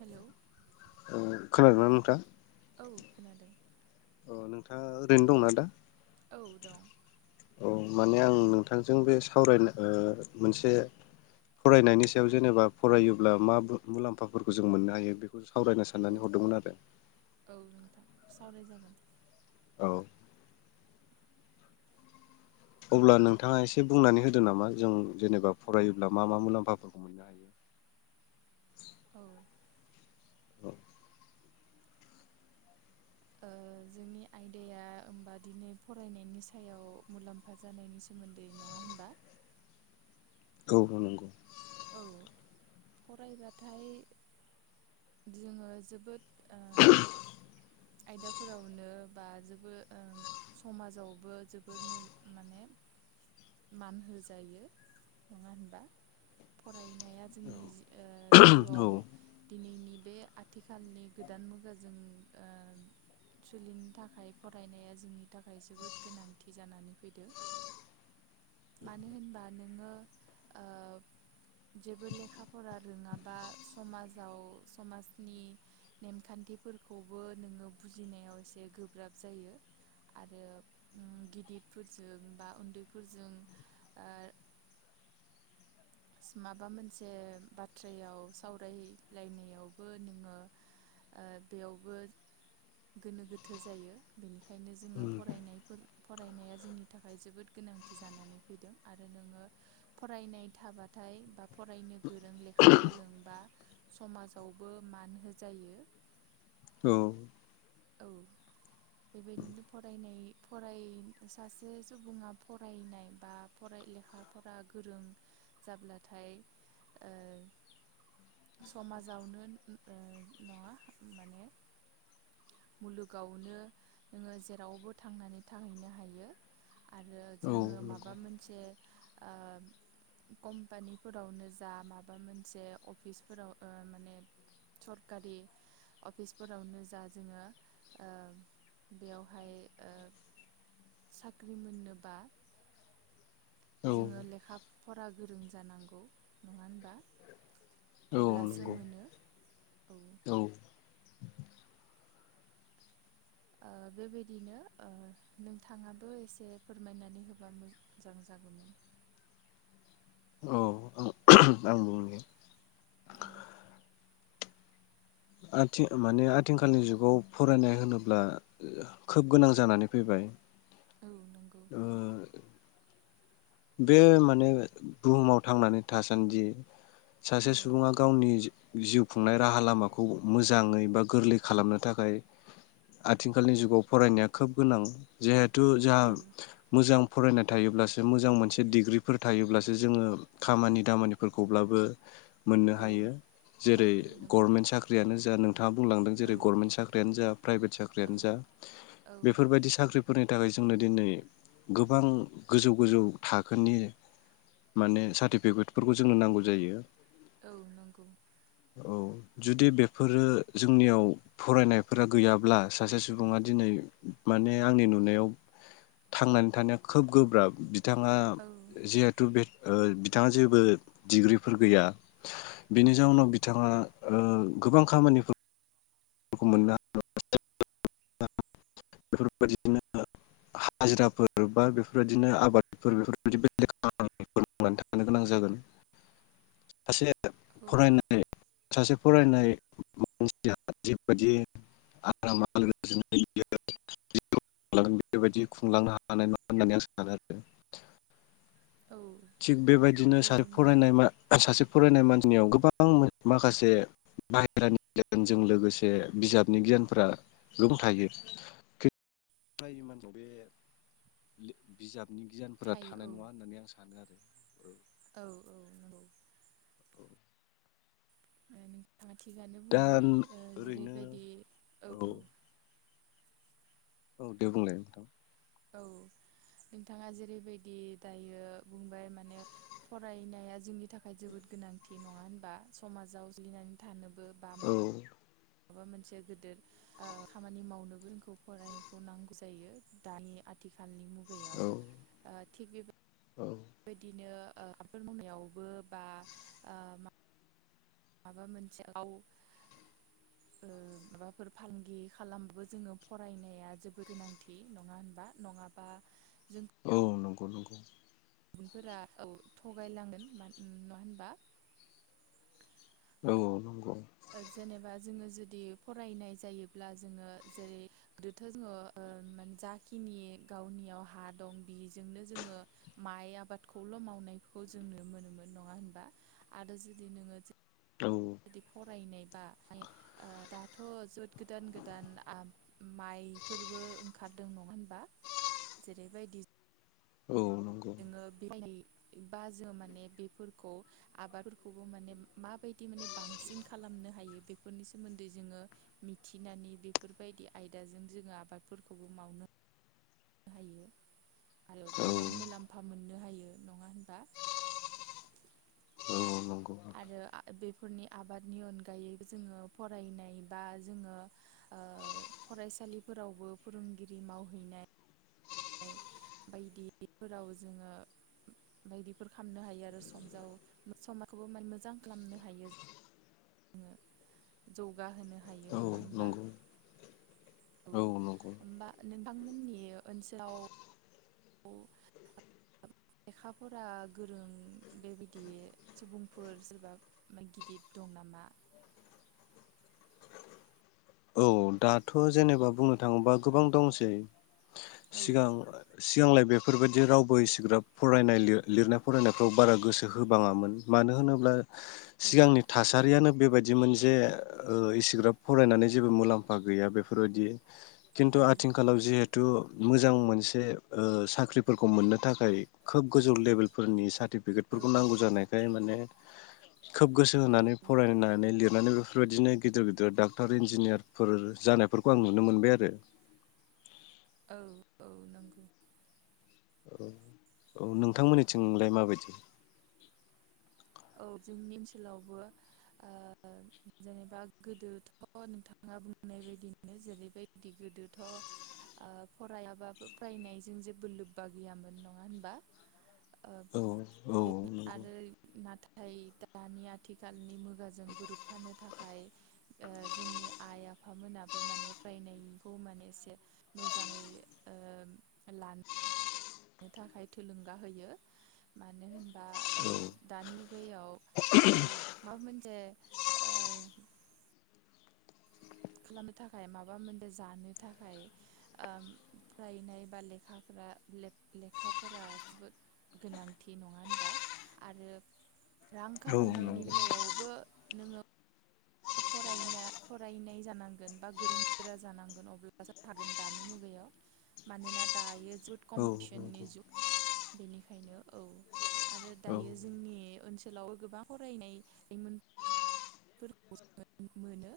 Hello ओ खोनादोंना नोंथां? औ खोनादों। अ नोंथांङा ओरैनो दंना दा? औ दं औ माने आं नोंथांजों बे सावरायनो ओ मोनसे फरायनायनि सायाव जेनेबा फरायोब्ला मा बु मुलाम्फाफोरखौ जों मोननो हायो बेखौ सावरायनो औ साननानै हरदोंमोन आरो। सावराय जागोन। औ अब्ला नोंथाङा एसे बुंनानै होदो नामा जों जेनेबा फरायोब्ला मा मा मुलाम्फाफोरखौ मोननो हायो? औ औ ओ जोंनि आयदाया होमबा दिनै फरायनायनि सायाव मुलाम्फा जानायनि सोमोन्दै नङा होनबा? औ नंगौ। औ फरायबाथाय जोङो जोबोद ओ आयदाफोरावनो बा जोबो ओ समाजावबो जोबोद मो माने मान होजायो नङा होनबा? फरायनाया जोंनि जि ओ औ जिउवाव दिनैनि बे आथिखालनि गोदान मुगाजों ओ सोलिनो थाखाय फरायनाया जोंनि थाखाय जोबोद गोनांथि जानानै फैदो मानो होनबा नोङो ओ जेबो लेखा फरा रोङाबा समाजाव समाजनि नेमखान्थिफोरखौबो नोङो बुजिनायाव एसे गोब्राब जायो आरो उम गिदिरफोरजों बा उन्दैफोरजों ओ माबा मोनसे बाथ्रायाव सावरायलायनायावबो नोङो बेयावबो गोनो गोथो जायो बेनि खायनो जोङो फरायनायफोर फरायनाया जोंनि थाखाय जोबोद गोनांथि जानानै फैदों आरो नोङो फरायनाय थाबा नाथाय बा फरायनो गोरों लेखा गोरोंबा समाजावबो मान होजायो। औ। औ बेबायदिनो फरायनाय फराय सासे सुबुङा फरायनाय बा फराय लेखा फरा गोरों जाब्लाथाय ओ समाजावनो [unintelligible] मुलुगावनो नोङो जेरावबो थांनानै थाहैनो हायो। आरो जोङो माबा औ मोनसे ओ कम्पानिफोरावनो जा माबा मोनसे अफिसफोराव माने सरकारि अफिसफोरावनो जा जोङो ओ बेयावहाय ओ साख्रि मोननोबा जोङो लेखा फरा गोरों जानांगौ नङा होनबा। औ अब्लासो नंगौ मोनो। [unintelligible] ओ बेबायदिनो ओ नोंथाङाबो एसे फोरमायनानै होबा मोजां जागौमोन। औ [unintelligible] आं बुंनि। औ। आथि माने आथिंखालनि जुगाव फरायनाय होनोब्ला खोब गोनां जानानै फैबाय। औ नंगौ ओ। बे माने बुहुमाव थांनानै थासान्दि सासे औ सुबुङा गावनि जिउ खुंनाय राहा लामाखौ मोजाङै बा गोरलै खालामनो थाखाय आथिंखालनि जुगाव फरायनाया खोब गोनां [unintelligible] [unintelligible] जोंहा औ मोजां फरायनाय थायोब्लासो मोजां। मोजां मोनसे डिग्रिफोर थायोब्लासो जोङो खामानि दामानिफोरखौब्लाबो मोननो औ हायो औ जेरै नंगौ गरमेन्ट साख्रियानो जा नोंथाङा बुंलांदों औ जेरै गरमेन्ट साख्रियानो जा प्राइभेट औ साख्रियानो जा औ बेफोरबायदि साख्रि फोरनि थाखाय जोंनो दिनै गोबां गोजौ-गोजौ थाखोनि माने सार्टिफिकेटफोरखौ जोंनो नांगौ जायो। औ नंगौ औ जुदि बेफोरो जोंनियाव फरायनायफोरा गैयाब्ला सासे सुबुङा दिनै माने आंनि नुनायाव थांनानै थानाया खोब गोब्राब बि बिथाङा औ जिहेथु बे ओ बिथाङा जेबो डिग्रिफोर गैया। औ बिनि जाउनाव बिथाङा ओ गोबां खामानिफोर [unintelligible] गोनां जागोन। [unintelligible] औ फरायनाय सासे फरायनाय [unintelligible] नङा होननानै आं सानो आरो औ थिग बेबायदिनो सासे औ फरायनाय [unintelligible] फरायनाय मानसिनियाव गोबां माखासे बाहेरानि गियानजों लोगोसे बिजाबनि गियानफोरा गोबां थायो खि फरायि मानसिया बे बिजाब नि गियानफोरा थानाय थायो औ नङा होननानै आं सानो आरो औ औ औ नंगौ ओ नो थाङा थिगानो दा बुंदों ओ ओरैनो जेरैबायदि औ औ औ दे बुंलाय नोंथां औ नोंथाङा जेरैबायदि दायो बुंबाय माने फरायनाया जोंनि थाखाय जोबोद गोनांथि नङा होनबा समाजाव जलिनानै थानो औ माबा मोनसे गेदोर खामानि मावनोबो जोंखौ फरायनायखौ नांगौ जायो दानि आथि- खालनि मुगायाव औ थिग बेब औ बेबायदिनो ओ आबाद मावनायावबो बा ओ मा माबा मोनसे गाव ओ माबाफोर फालांगि खालामाबो जोङो फरायनाया जोबोद गोनांथि नङा होनबा नङाबा जों औ नंगौ नंगौ [unintelligible] गुबुनफोरा औ थगायलांगोन नङा होनबा औ औ नंगौ जेनेबा जोङो जुदि फरायनाय जायोब्ला जोङो जेरै गोदोथ' जोङो जाखिनि गावनियाव हा दं बेजोंनो जोङो माइ आबादखौल' मावनायखौ जों नुनो मोनोमोन नङा होनबा आरो जुदि नोङो औ जुदि फरायनाय बा ओ दाथ' जोद गोदान गोदान माइफोरबो ओंखारदों नङा होनबा जेरैबायदि औ नंगौ जोङो बेबायदि बा जो माने बेफोरखौ आबादफोरखौबो माने माबायदि माने बांसिन खालामनो हायो बेफोरनि सोमोन्दै जोङो मिथिनानै बेफोरबायदि आयदाजों जोङो आबादफोरखौबो मावनो हायो आरो औ गोबां मुलाम्फा मोननो हायो नङा होनबा? औ नंगौ आरो बेफोरनि आबादनि अनगायै जोङो फरायनाय बा जोङो ओ फरायसालिफोरावबो फोरोंगिरि मावहैनाय बायदिफोराव जोङो बायदिफोर खामनो हायो आरो सम जाव समखौबो माने मोजां खालामनो हायो जोङो। जौ गा होनो हायो औ नङा होनबा? नंगौ औ नंगौ होमबा नोंथांमोननि ओनसो लाव लेखाफरा गोरों बेबायदि सुबुंफोर सोरबा गिदिद दं नामा? औ दाथ' जेनेबा बुंनो थाङोबा गोबां दंसै। औ सिगां सिगांलाय बेफोरबायदि रावबो एसिग्राब फरायनाय लिरनाय फरायनायफ्राव बारा गोसो होबाङामोन मानो होनोब्ला औ सिगांनि थासारियानो बेबायदि मोनसे इसिग्राब फरायनानै जेबो मुलाम्फा गैया बेफोरबायदि किन्तु औ आथि तु मोजां मोनसे ओ साख्रिफोरखौ मोननो थाखाय खोब गोजौ लेबेलफोरनि सा औ सार्टिफिकेटफोरखौ नांगौ जानाय नाय माने खोब गोसो औ होनानै फरायनानै लिर माने बेफोरबायदिनो गेदेर गेदेर डाक्टार इन्जिनियार फोर जानायफोरखौ आं नुनो मोनबाय आरो औ औ नोंगौ। औ औ नोंथांमोननिथिंलाय माबायदि? औ जोंनि ओनसोलावबो ओ जेनेबा गोदोथ' नोंथाङा बुंनाय बायदिनो जेरैबायदि गोदोथ' फरायाबाबो फरायनायजों जेबो लोब्बा गैयामोन नङा होनबा? ओ औ औ बे नोंगौ। आरो नाथाय दानि आथिखालनि मुगाजों गोरोबफानो थाखाय ओ जोंनि आइ आफा मोनाबो माने फरायनायखौ माने एसे मोजाङै ओ लानो थाखाय थुलुंगा होयो मानो होन बा दानि मुगायाव माबा मोनसे ओ खालामनो थाखाय माबा मोनसे जानो थाखाय ओ फरायनाय बा लेखाफोरा ले-ले-लेखाफरा जोबोद गोनांथि नङा होनबा? आरो रां औ खामायनायनि नंगौ बेलायावबो नोङो फरायनो फरायनाय जानांगोन बा गोरों गोरा जानांगोन अब्लासो हागोन दानि मुगायाव मानोना दायो जुग औ कमपिटिसननि नंगौ जुग बेनिखायनो औ आरो औ दायो जोंनि ओनसोलाव गोबां फरायनाय लाइमोन फोरखौ मोनो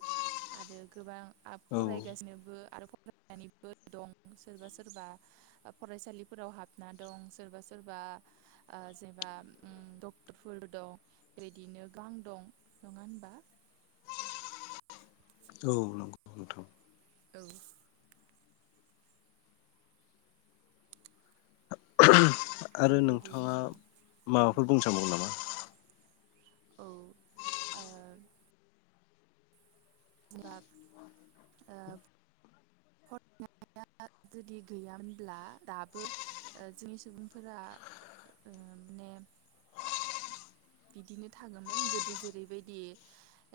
आरो गोबां औ फरायगासिनोबो आरो फरायनानैबो दं सोरबा सोरबा फरायसालिफोराव हाबना दं सोरबा सोरबा ओ जेनेबा उम डक्टरफोर दं बेदिनो गोबां दं नङा होनबा? औ नंगौ नोंथां। औ। आरो बेबायदिनो नोंथाङा आरो माबाफोर बुंनो सानबावगोन नामा? औ ओ जबा फरायनाया जुदि गैयामोनब्ला दाबो जोंनि सुबुंफोरा माने बिदिनो थाङोमोन गोदो जेरैबायदि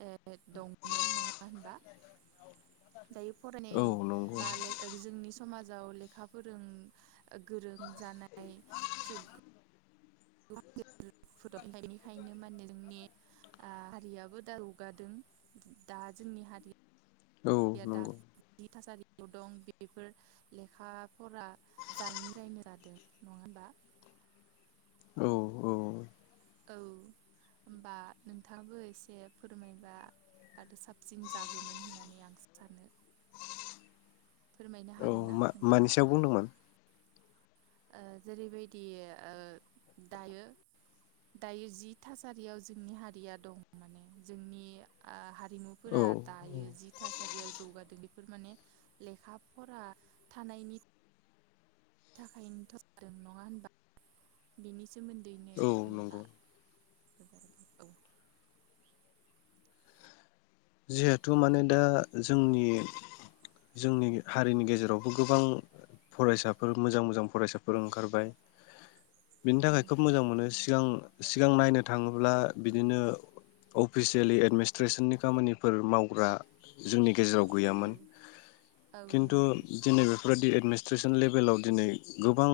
ओ दंमोन नङा मा होनबा दायो फरायनाय औ नंगौ बा जोंनि समाजाव लेखा फोरों गोरों जानाय सु फद बेनिखायनो माने जोंनि हारियाबो दा रगादों दा जोंनि हारिया औ रिया दा नंगौ थासारियाव दं बेफोर लेखाफोरा जायैनि रायनो जादों नङा होनबा? औ औ औ होनबा नोंथाङाबो एसे फोरमायबा आरो साबसिन जागौमोन होननानै आं सानो फोरमायनो औ हागोन ना? मा-मानि नोंथाङा सायाव बुंदोंमोन ओ जेरैबायदि ओ दायो दायो जि थासारियाव जोंनि हारिया दं माने जोंनि आ हारि औ हारिमुफोरा दायो जिथास याव जौगादों बेफोर माने लेखा फरा थानायनि थाखायनोथ' जादों नङा होनबा? बिनि सोमोन्दैनोनि औ एसे फोरमायना नंगौ जिहेथु माने दा जोंनि जोंनि हारिनि गेजेरावबो गोबां फरायसाफोर मोजां मोजां फरायसाफोर ओंखारबाय बिनि औ थाखाय खोब मोजां मोनो गां सिगां नायनो थाङोब्ला बिदिनो अफिसियेलि एडमिनिस्ट्रेसननि खामानि फोर मावग्रा जोंनि गेजेराव औ गैयामोन औ खिन्थु नंगौ दिनै बेफोरबादि एद मिस्ट्रेसन लेभेलाव दिनै गोबां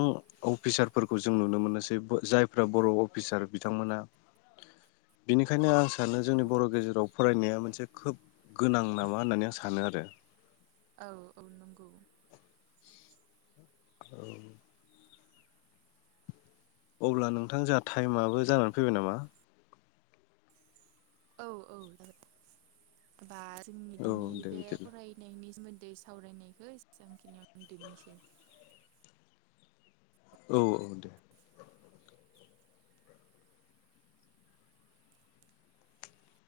अफिसारफोरखौ जों नुनो मोनोसै जायफ्रा बर अफिसार बिथांमोना बिनिखायनो आं सा सानो औ जोंनि बरगेजेराव फरायनाया मोनसे खोब गोनां नामा होननानै आं सानो आरो औ औ नंगौ औ अब्ला नोंथां जोंहा टाइमआबो जानानै फैबाय नामा? औ औ जाबाय बा जोंनि औ दिनै दे बे बिदिब्ला फरायनायनि सोमो दै सावरायनायखौ एसेबांखिनियाव [unintelligible] औ औ दे